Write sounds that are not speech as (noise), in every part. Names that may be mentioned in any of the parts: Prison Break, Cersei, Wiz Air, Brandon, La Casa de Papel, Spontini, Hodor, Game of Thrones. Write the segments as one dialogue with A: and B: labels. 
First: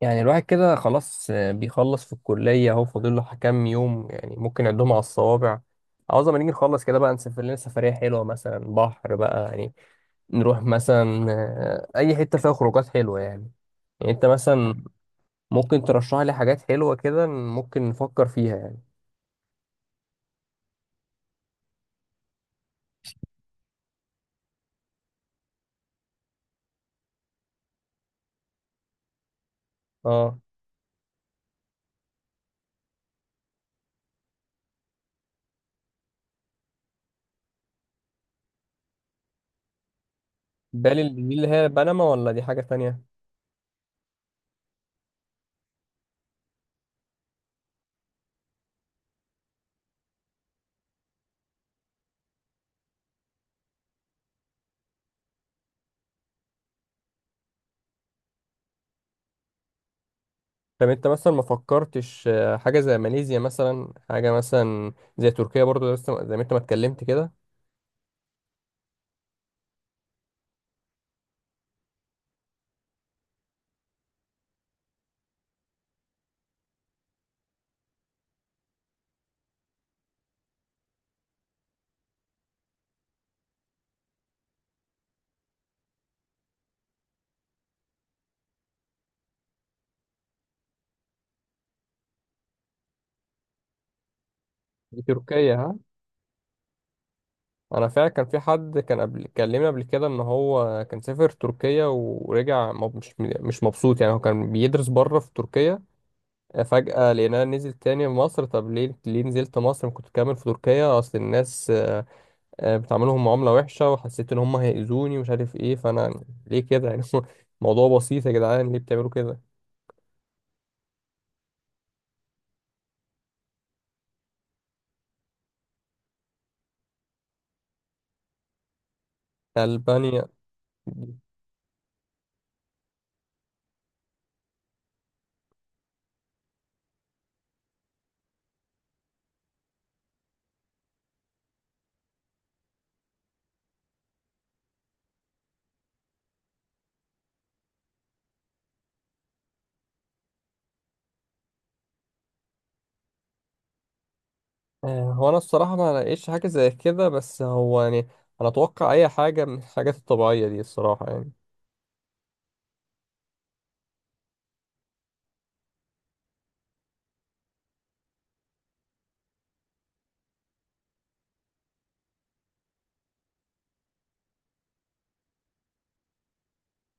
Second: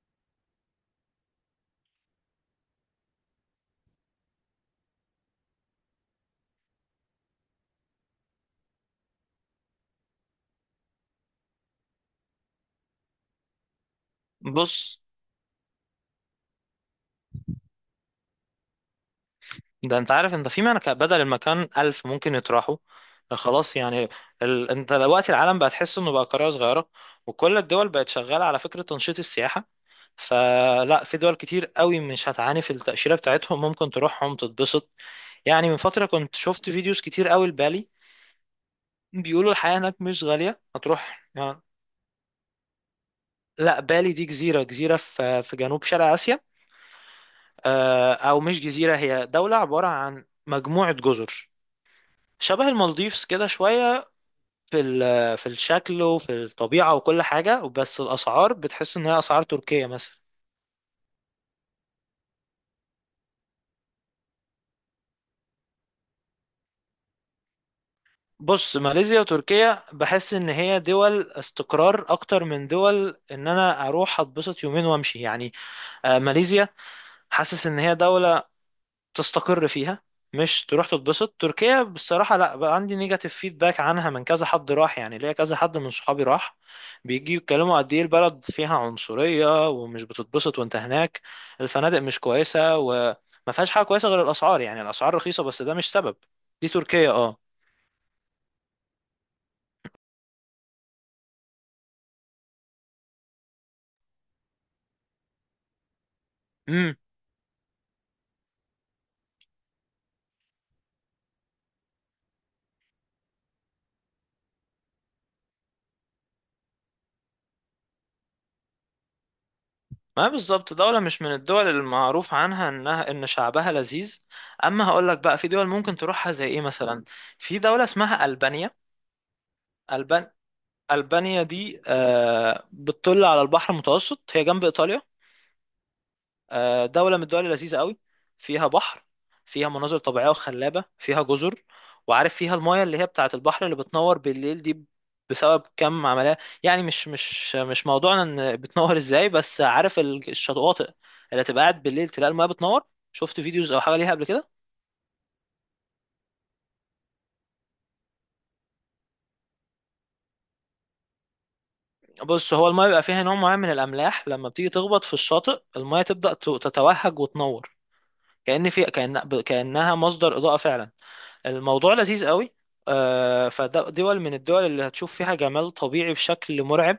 A: يعني الواحد كده خلاص بيخلص في الكلية اهو فاضل له كام يوم يعني ممكن نعدهم على الصوابع. عاوز ما نيجي نخلص كده بقى، نسافر لنا سفرية حلوة مثلا بحر بقى يعني. نروح مثلا أي حتة فيها خروجات حلوة يعني. يعني أنت مثلا
B: بص،
A: ممكن ترشح لي حاجات حلوة كده، ممكن نفكر فيها يعني.
B: ده انت عارف انت في مكان بدل المكان ألف ممكن يطرحوا خلاص يعني. انت دلوقتي العالم بقى تحس انه بقى قرية صغيرة، وكل الدول بقت شغالة على فكرة تنشيط السياحة.
A: اه،
B: فلا، في دول كتير قوي مش هتعاني في التأشيرة بتاعتهم، ممكن تروحهم تتبسط. يعني من فترة كنت شفت فيديوز كتير قوي لبالي، بيقولوا الحياة هناك مش غالية
A: بالي
B: هتروح
A: دي اللي
B: يعني.
A: هي بنما ولا دي حاجة تانية؟
B: لا، بالي دي جزيرة، جزيرة في جنوب شرق آسيا. أو مش جزيرة، هي دولة عبارة عن مجموعة جزر، شبه المالديفز كده شوية في الشكل وفي الطبيعة وكل حاجة، بس الأسعار بتحس إن هي أسعار تركيا مثلا.
A: طب أنت مثلا ما فكرتش حاجة زي ماليزيا، مثلا حاجة مثلا زي تركيا برضو لسه زي ما أنت ما اتكلمت كده.
B: بص، ماليزيا وتركيا بحس إن هي دول استقرار، أكتر من دول إن أنا أروح أتبسط يومين وأمشي يعني. ماليزيا حاسس إن هي دولة تستقر فيها، مش تروح تتبسط. تركيا بصراحة لا، بقى عندي نيجاتيف فيدباك عنها، من كذا حد راح يعني، ليا كذا حد من صحابي راح بيجي يتكلموا قد ايه البلد فيها عنصرية ومش بتتبسط وانت هناك. الفنادق مش كويسة، وما فيهاش حاجة كويسة غير الأسعار، يعني
A: دي
B: الأسعار رخيصة
A: تركيا
B: بس ده
A: ها؟
B: مش سبب. دي تركيا، اه.
A: انا فعلا كان في حد كان قبل كلمني قبل كده ان هو كان سافر تركيا ورجع مش مبسوط، يعني هو كان بيدرس بره في تركيا.
B: امم
A: فجأة لقيناه نزل تاني مصر. طب ليه نزلت مصر؟ ما كنت كامل في تركيا. اصل الناس بتعاملهم معاملة وحشة، وحسيت ان هم هيأذوني ومش عارف ايه، فانا ليه كده يعني؟ (laughs) موضوع بسيط يا جدعان، ليه بتعملوا كده؟
B: ما بالظبط دولة مش من الدول المعروف عنها انها ان شعبها لذيذ. اما هقول لك بقى في دول ممكن تروحها زي ايه مثلا، في دولة اسمها ألبانيا.
A: ألبانيا؟
B: ألبانيا، ألبانيا دي بتطل على البحر المتوسط، هي جنب إيطاليا. دولة من الدول اللذيذة قوي، فيها بحر، فيها مناظر طبيعية وخلابة، فيها جزر. وعارف فيها المايه اللي هي بتاعة البحر اللي بتنور بالليل دي، بسبب كم عملية، يعني مش موضوعنا ان بتنور ازاي، بس عارف الشواطئ اللي تبقى قاعد بالليل تلاقي المايه بتنور؟ شفت فيديوز او حاجة ليها قبل كده؟
A: هو انا الصراحة ما لقيتش حاجة زي كده، بس هو يعني انا اتوقع اي حاجة من الحاجات الطبيعية دي الصراحة يعني.
B: بص، هو المايه بيبقى فيها نوع معين من الأملاح، لما بتيجي تخبط في الشاطئ المايه تبدأ تتوهج وتنور. كأنها مصدر إضاءة فعلا. الموضوع لذيذ قوي. فده دول من الدول اللي هتشوف فيها جمال طبيعي بشكل مرعب.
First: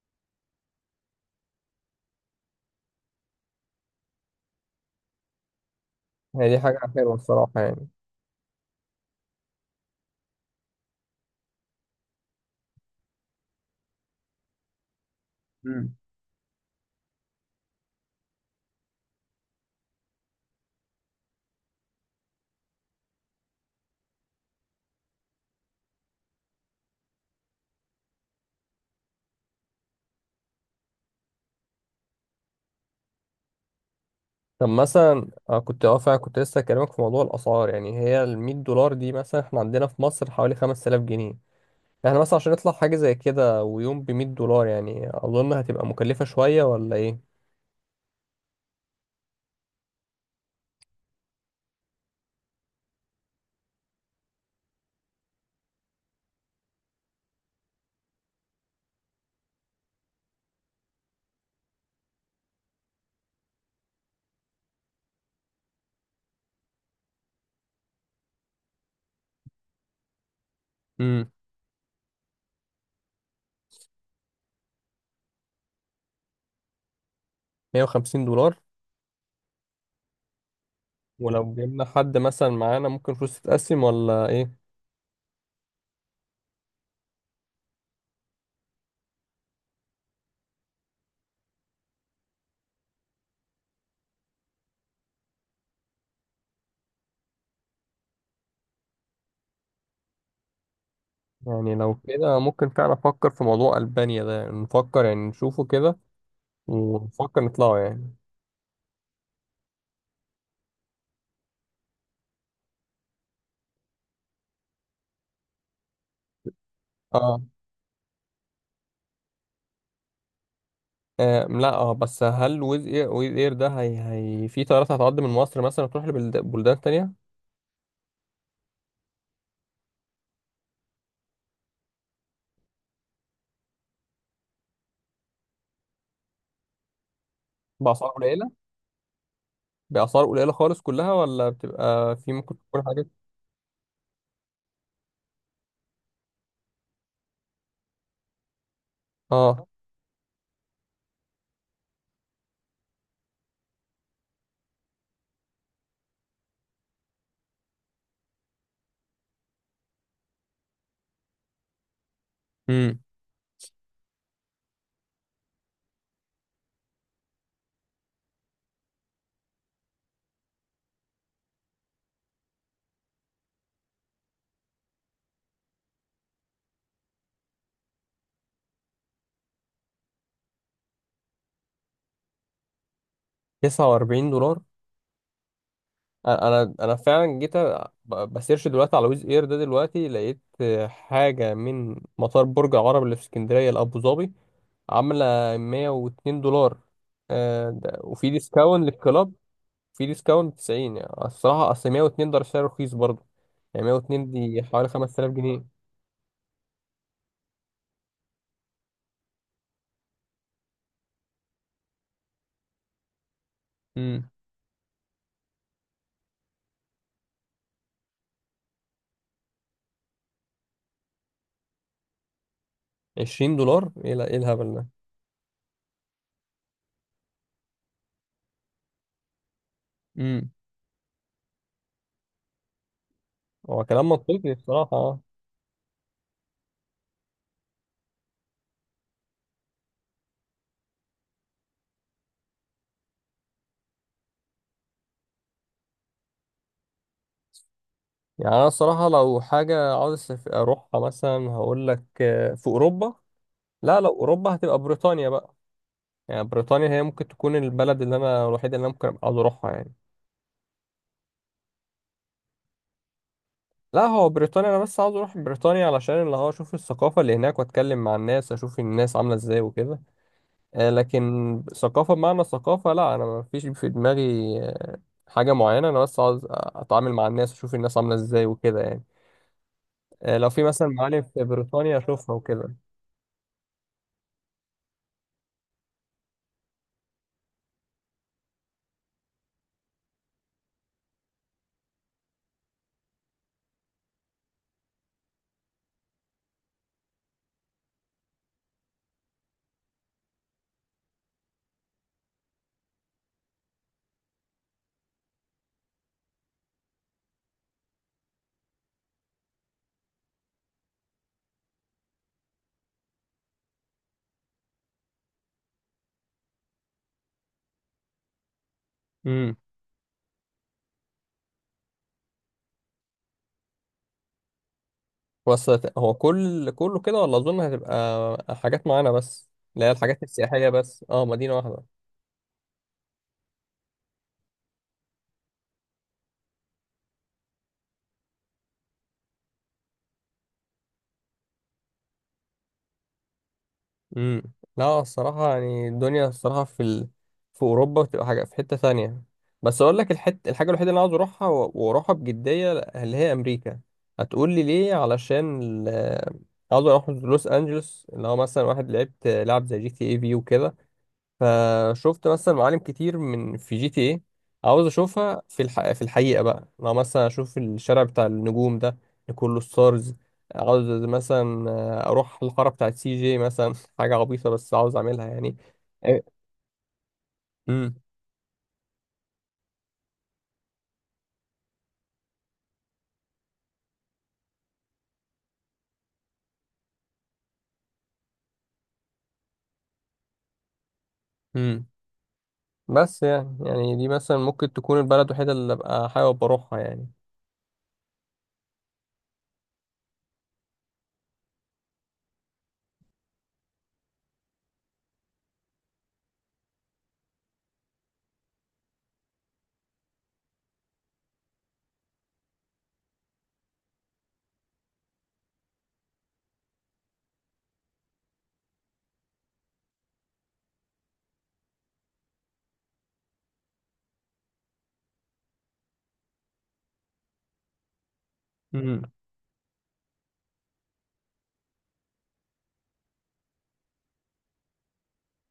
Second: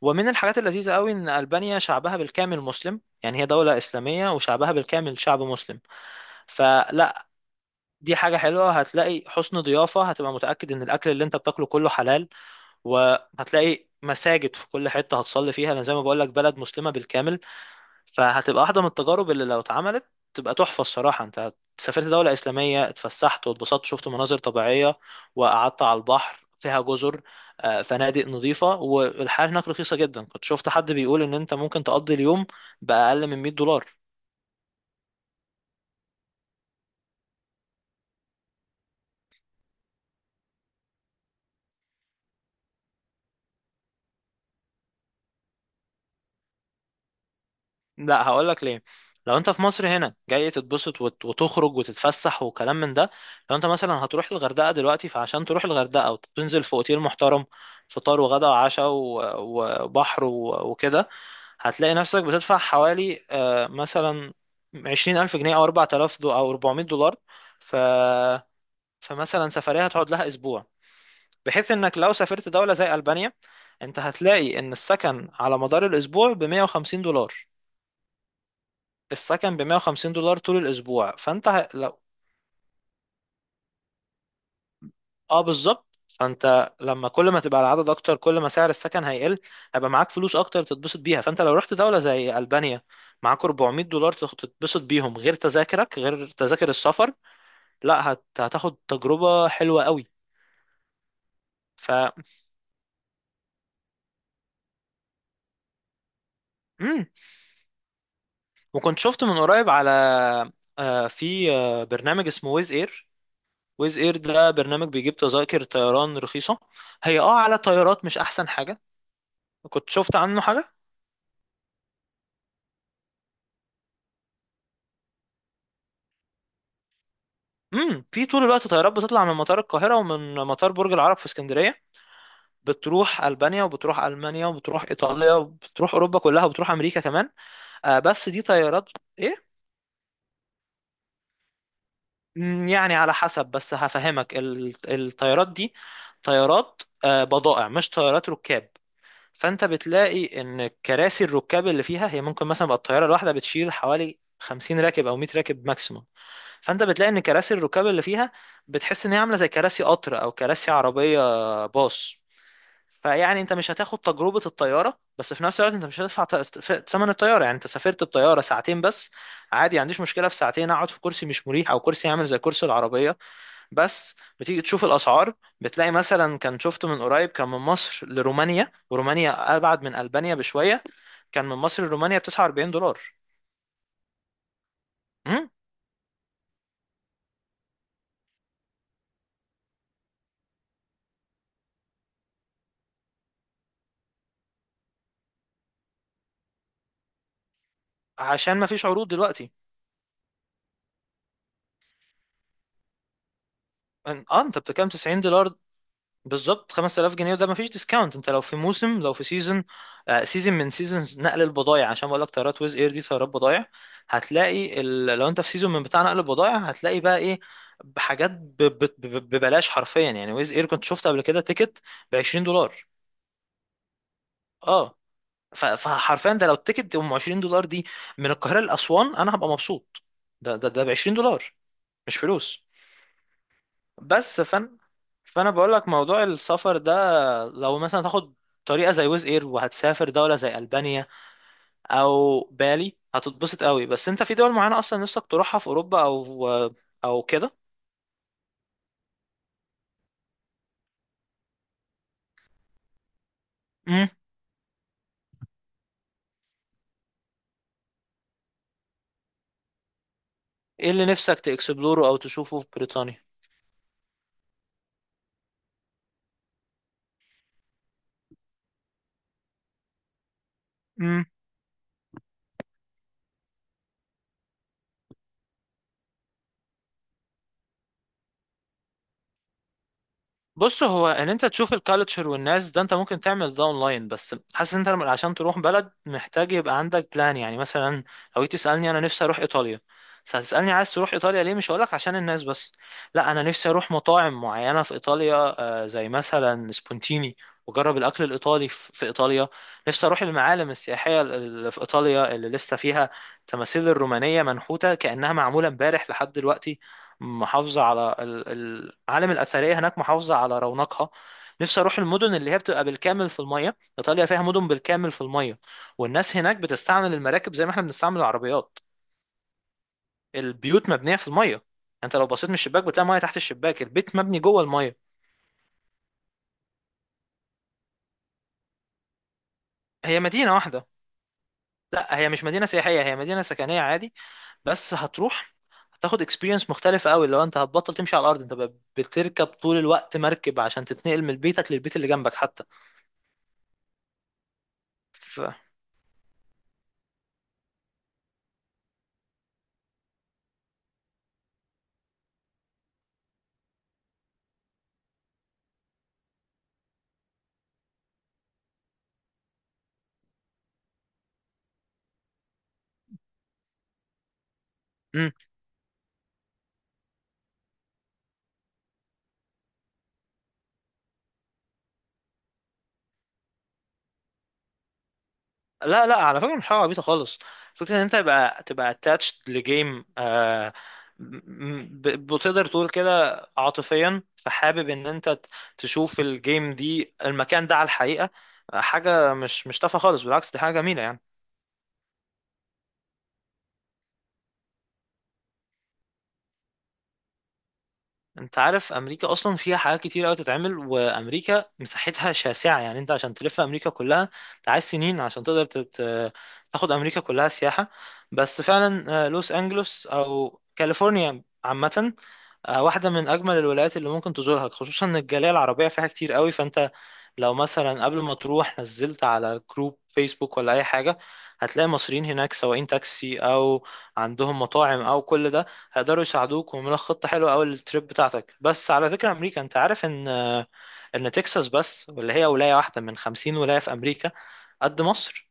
B: ومن الحاجات اللذيذة قوي إن ألبانيا شعبها بالكامل مسلم، يعني هي دولة إسلامية وشعبها بالكامل شعب مسلم.
A: هي دي حاجة حلوة
B: فلا،
A: الصراحة يعني.
B: دي حاجة حلوة، هتلاقي حسن ضيافة، هتبقى متأكد إن الأكل اللي أنت بتاكله كله حلال، وهتلاقي مساجد في كل حتة هتصلي فيها. أنا زي
A: مم.
B: ما بقولك، بلد مسلمة بالكامل. فهتبقى واحدة من التجارب اللي لو اتعملت تبقى تحفة. الصراحة انت سافرت دولة إسلامية، اتفسحت واتبسطت، شفت مناظر طبيعية، وقعدت على البحر، فيها جزر، فنادق نظيفة، والحياة هناك رخيصة جدا. كنت شفت حد بيقول ان انت ممكن تقضي اليوم بأقل من $100.
A: طب مثلا كنت اه فعلا كنت لسه هكلمك في موضوع الأسعار، يعني هي ال $100 دي مثلا احنا عندنا في مصر حوالي 5000 جنيه. احنا مثلا عشان نطلع حاجة زي كده ويوم ب $100، يعني أظن هتبقى مكلفة شوية ولا إيه؟
B: لا هقول لك ليه، لو انت في مصر هنا جاي تتبسط وتخرج وتتفسح وكلام من ده، لو انت مثلا هتروح الغردقة دلوقتي، فعشان تروح الغردقة وتنزل في اوتيل محترم، فطار وغدا وعشاء وبحر وكده، هتلاقي نفسك بتدفع حوالي مثلا 20000 جنيه، أو 4000 دو، أو $400. ف... فمثلا سفرية هتقعد لها أسبوع،
A: امم
B: بحيث إنك لو سافرت دولة زي ألبانيا، أنت هتلاقي إن السكن على مدار الأسبوع بـ$150.
A: $150.
B: السكن بـ$150 طول الأسبوع، فأنت
A: ولو
B: ه...
A: جبنا حد مثلا معانا ممكن فلوس تتقسم ولا إيه؟
B: اه بالظبط. فانت لما كل ما تبقى العدد اكتر، كل ما سعر السكن هيقل، هيبقى معاك فلوس اكتر تتبسط بيها. فانت لو رحت دولة زي ألبانيا، معاك $400 تتبسط بيهم، غير تذاكرك، غير تذاكر السفر. لا هتاخد تجربة حلوة قوي.
A: يعني
B: ف
A: لو كده ممكن فعلا أفكر في موضوع ألبانيا ده، يعني نفكر يعني نشوفه كده.
B: مم.
A: ونفكر نطلعه يعني.
B: وكنت شفت من قريب على في برنامج اسمه ويز اير. ويز اير ده برنامج بيجيب تذاكر طيران رخيصة، هي اه
A: اه.
B: على طيارات مش احسن حاجة. كنت شفت عنه حاجة.
A: آه، لا، اه، بس هل ويز اير ده، هي في طيارات هتعدي من مصر مثلا تروح لبلدان تانية؟
B: في طول الوقت طيارات بتطلع من مطار القاهرة ومن مطار برج العرب في اسكندرية، بتروح ألبانيا، وبتروح ألمانيا، وبتروح إيطاليا، وبتروح أوروبا كلها، وبتروح أمريكا كمان. آه،
A: بأسعار
B: بس دي
A: قليلة؟
B: طيارات، إيه؟
A: بأسعار قليلة خالص كلها، ولا بتبقى في ممكن تكون
B: يعني
A: حاجات؟
B: على حسب، بس هفهمك الطيارات دي طيارات بضائع مش طيارات ركاب. فأنت
A: اه.
B: بتلاقي إن كراسي الركاب اللي فيها، هي ممكن مثلا بقى الطيارة الواحدة بتشيل حوالي 50 راكب أو 100 راكب ماكسيموم. فانت بتلاقي ان كراسي الركاب اللي فيها، بتحس ان هي عامله زي كراسي قطر او كراسي عربيه، باص.
A: امم
B: فيعني انت مش هتاخد تجربه الطياره، بس في نفس الوقت انت مش هتدفع ثمن الطياره، يعني انت سافرت بطياره ساعتين بس، عادي، ما عنديش مشكله في ساعتين اقعد في كرسي مش مريح، او كرسي عامل زي كرسي العربيه بس. بتيجي تشوف الاسعار، بتلاقي مثلا، كان شفت من قريب، كان من مصر لرومانيا، ورومانيا ابعد من البانيا بشويه، كان من مصر لرومانيا ب $49.
A: $49.
B: امم
A: انا فعلا جيت بسيرش دلوقتي على ويز اير ده، دلوقتي لقيت حاجة من مطار برج العرب اللي في اسكندرية لأبو ظبي. عاملة $102. وفي
B: عشان ما
A: ديسكاونت
B: فيش عروض
A: للكلاب.
B: دلوقتي.
A: في ديسكاونت 90، يعني الصراحة أصل 102 ده سعر رخيص برضه. يعني 102
B: اه انت
A: دي حوالي
B: بتتكلم 90
A: 5000
B: دولار
A: جنيه
B: بالظبط 5000 جنيه، وده مفيش ديسكاونت، انت لو في موسم، لو في سيزون، آه، سيزون من سيزونز نقل البضائع، عشان بقول لك طيارات ويز اير دي طيارات بضائع.
A: امم
B: هتلاقي لو انت في سيزون من بتاع نقل البضائع، هتلاقي بقى ايه؟ بحاجات ببلاش حرفيا. يعني ويز اير كنت شفت قبل كده تيكت ب $20،
A: $20؟ إيه إيه الهبل ده؟
B: اه. فحرفيا ده لو التيكت ام $20 دي من القاهرة لأسوان انا هبقى مبسوط.
A: امم
B: ده ب $20، مش فلوس.
A: هو كلام
B: بس
A: منطقي الصراحة، آه.
B: فانا بقول لك موضوع السفر ده، لو مثلا تاخد طريقه زي ويز اير وهتسافر دوله زي البانيا او بالي هتتبسط قوي، بس انت في دول معينه اصلا نفسك تروحها في اوروبا، او او كده.
A: يعني أنا الصراحة لو حاجة عاوز أروحها، مثلا هقول لك في أوروبا. لا،
B: امم
A: لو أوروبا هتبقى بريطانيا بقى. يعني بريطانيا هي ممكن تكون البلد اللي أنا الوحيدة، اللي أنا ممكن أبقى عاوز أروحها يعني.
B: ايه اللي نفسك تاكسبلوره او تشوفه في بريطانيا؟
A: لا، هو بريطانيا أنا بس عاوز أروح بريطانيا علشان اللي هو أشوف الثقافة اللي هناك، وأتكلم مع الناس، أشوف الناس عاملة إزاي وكده. لكن ثقافة بمعنى الثقافة لا، أنا ما فيش في دماغي آه، حاجة معينة، أنا بس عاوز أتعامل مع الناس، أشوف الناس عاملة إزاي وكده يعني. لو في
B: بص،
A: مثلا
B: هو
A: معالم
B: ان
A: في
B: انت تشوف
A: بريطانيا
B: الكالتشر
A: أشوفها
B: والناس
A: وكده.
B: ده، انت ممكن تعمل ده اونلاين، بس حاسس ان انت عشان تروح بلد محتاج يبقى عندك بلان، يعني مثلا لو جيت تسالني انا نفسي اروح ايطاليا، بس هتسالني عايز تروح ايطاليا ليه، مش هقولك عشان الناس بس، لا، انا نفسي اروح مطاعم معينه في ايطاليا، زي مثلا سبونتيني، واجرب الاكل الايطالي في ايطاليا. نفسي اروح المعالم السياحيه اللي في ايطاليا، اللي لسه فيها تماثيل الرومانيه منحوته كانها معموله امبارح لحد دلوقتي، محافظة على العالم الأثرية هناك محافظة على رونقها. نفسي أروح المدن اللي هي بتبقى بالكامل في المية، إيطاليا فيها مدن بالكامل في المية، والناس هناك بتستعمل المراكب زي ما احنا بنستعمل العربيات.
A: امم
B: البيوت مبنية في المية، أنت لو بصيت من الشباك بتلاقي مية تحت الشباك، البيت مبني جوه المية.
A: بس هو كله كده، ولا أظن هتبقى حاجات معينة بس اللي هي
B: هي
A: الحاجات
B: مدينة
A: السياحية
B: واحدة،
A: بس، مدينة واحدة.
B: لا، هي مش مدينة سياحية، هي مدينة سكنية عادي، بس هتروح هتاخد اكسبيرينس مختلفة قوي، لو انت هتبطل تمشي على الارض، انت بقى بتركب طول الوقت مركب عشان تتنقل من بيتك للبيت اللي جنبك حتى.
A: امم لا،
B: ف...
A: الصراحة يعني الدنيا الصراحة في أوروبا بتبقى حاجة في حتة ثانية. بس أقول لك الحاجة الوحيدة اللي أنا عاوز أروحها و- وأروحها بجدية، اللي هي أمريكا. هتقول لي ليه؟ علشان ال... عاوز أروح لوس أنجلوس اللي هو مثلا واحد لعبت لعب زي GTA V وكده. فشفت مثلا معالم كتير من في GTA عاوز اشوفها في الحقيقه بقى، لو مثلا اشوف الشارع بتاع النجوم ده اللي كله ستارز. عاوز مثلا اروح الحاره بتاعت CJ مثلا. (laughs) حاجه عبيطه بس عاوز اعملها يعني.
B: لا لا، على فكرة مش حاجة عبيطة خالص،
A: امم
B: فكرة ان انت تبقى attached لجيم، آه، بتقدر تقول كده عاطفيا، فحابب ان انت تشوف الجيم دي، المكان ده على الحقيقة، حاجة مش تافهة خالص، بالعكس دي حاجة جميلة يعني.
A: امم بس يعني دي مثلا ممكن تكون البلد الوحيده اللي ابقى حابب اروحها يعني.
B: انت عارف امريكا اصلا فيها حاجات كتير قوي تتعمل، وامريكا مساحتها شاسعة، يعني انت عشان تلف امريكا كلها انت عايز سنين عشان تقدر تاخد امريكا كلها سياحة. بس فعلا، لوس انجلوس او كاليفورنيا عامة، واحدة من أجمل الولايات اللي ممكن تزورها، خصوصا إن الجالية العربية فيها كتير قوي، فأنت لو مثلا قبل ما تروح نزلت على جروب فيسبوك ولا أي حاجة، هتلاقي مصريين هناك سواقين تاكسي، أو عندهم مطاعم، أو كل ده، هيقدروا يساعدوك ويعملوا لك خطة حلوة أوي للتريب بتاعتك. بس على ذكر أمريكا، أنت عارف إن إن تكساس بس، واللي هي ولاية واحدة من 50 ولاية في أمريكا، قد مصر.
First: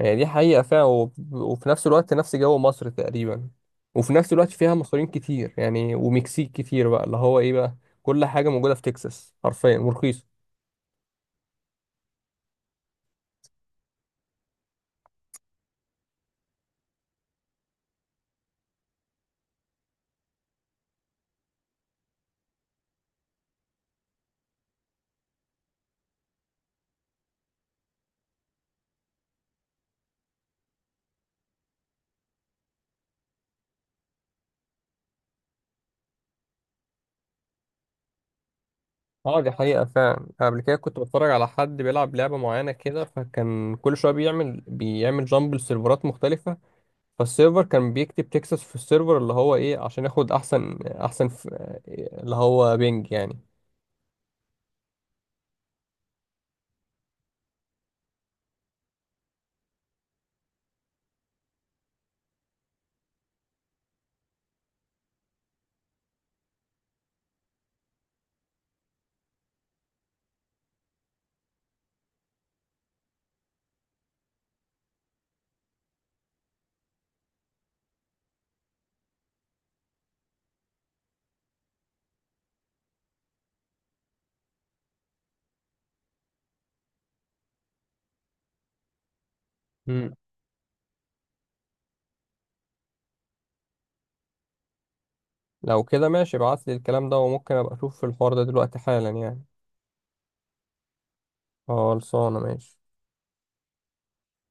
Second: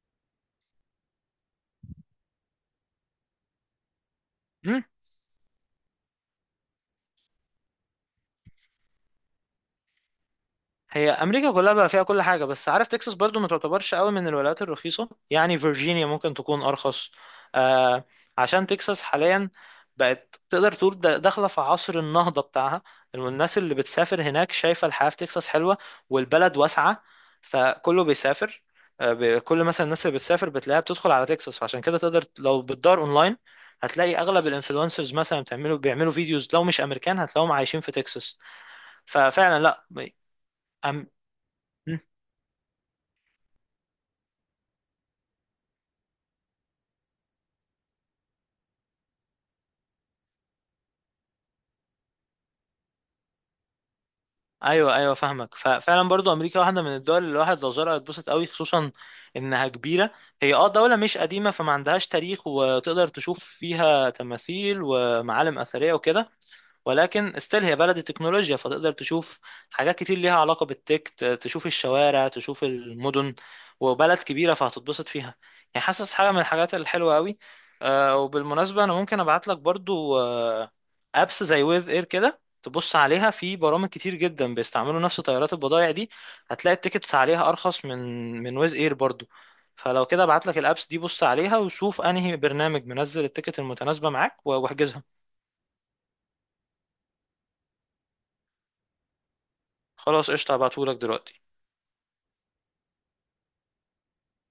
A: هي دي حقيقة فعلا، وب- وفي نفس الوقت نفس جو مصر تقريبا. وفي نفس الوقت فيها
B: مم.
A: مصريين كتير، يعني ومكسيك كتير بقى اللي هو ايه بقى. كل حاجة موجودة في تكساس حرفيا، ورخيصة.
B: هي امريكا كلها بقى فيها كل حاجه، بس عارف تكساس برضو ما تعتبرش قوي من الولايات الرخيصه، يعني فيرجينيا ممكن تكون ارخص، آه، عشان تكساس حاليا بقت تقدر تقول داخله في عصر النهضه بتاعها، الناس اللي بتسافر هناك شايفه الحياه في تكساس حلوه، والبلد واسعه، فكله بيسافر. كل مثلا الناس اللي بتسافر بتلاقيها بتدخل على تكساس، فعشان كده تقدر لو بتدور اونلاين هتلاقي اغلب الانفلونسرز مثلا بتعملوا بيعملوا فيديوز، لو مش امريكان هتلاقيهم عايشين في تكساس.
A: اه، دي
B: ففعلا
A: حقيقة
B: لا.
A: فعلا. قبل كده كنت
B: أم-
A: بتفرج على حد بيلعب لعبة معينة كده، فكان كل شوية بيعمل جامب لسيرفرات مختلفة. فالسيرفر كان بيكتب تكساس في السيرفر اللي هو ايه عشان ياخد احسن اللي هو بينج يعني.
B: ايوه ايوه فاهمك. ففعلا برضو امريكا واحده من الدول اللي الواحد لو زارها يتبسط قوي، خصوصا انها كبيره. هي اه دوله مش قديمه، فما عندهاش تاريخ وتقدر تشوف فيها تماثيل ومعالم اثريه وكده، ولكن استيل هي بلد التكنولوجيا، فتقدر تشوف حاجات كتير ليها علاقة بالتك، تشوف الشوارع، تشوف المدن، وبلد كبيرة فهتتبسط فيها، يعني حاسس حاجة من الحاجات الحلوة قوي. وبالمناسبة أنا ممكن أبعت لك برضو أبس زي ويف إير كده تبص عليها، في برامج كتير جدا بيستعملوا نفس طيارات البضائع دي، هتلاقي التيكتس عليها أرخص من من ويز إير برضو. فلو
A: مم.
B: كده ابعت لك الأبس دي، بص عليها وشوف أنهي برنامج منزل التيكت المتناسبة معاك واحجزها.
A: لو كده ماشي، ابعت لي الكلام ده، وممكن ابقى اشوف الحوار ده دلوقتي حالا يعني.
B: خلاص قشطة، هبعتهولك دلوقتي.
A: خلصانة ماشي.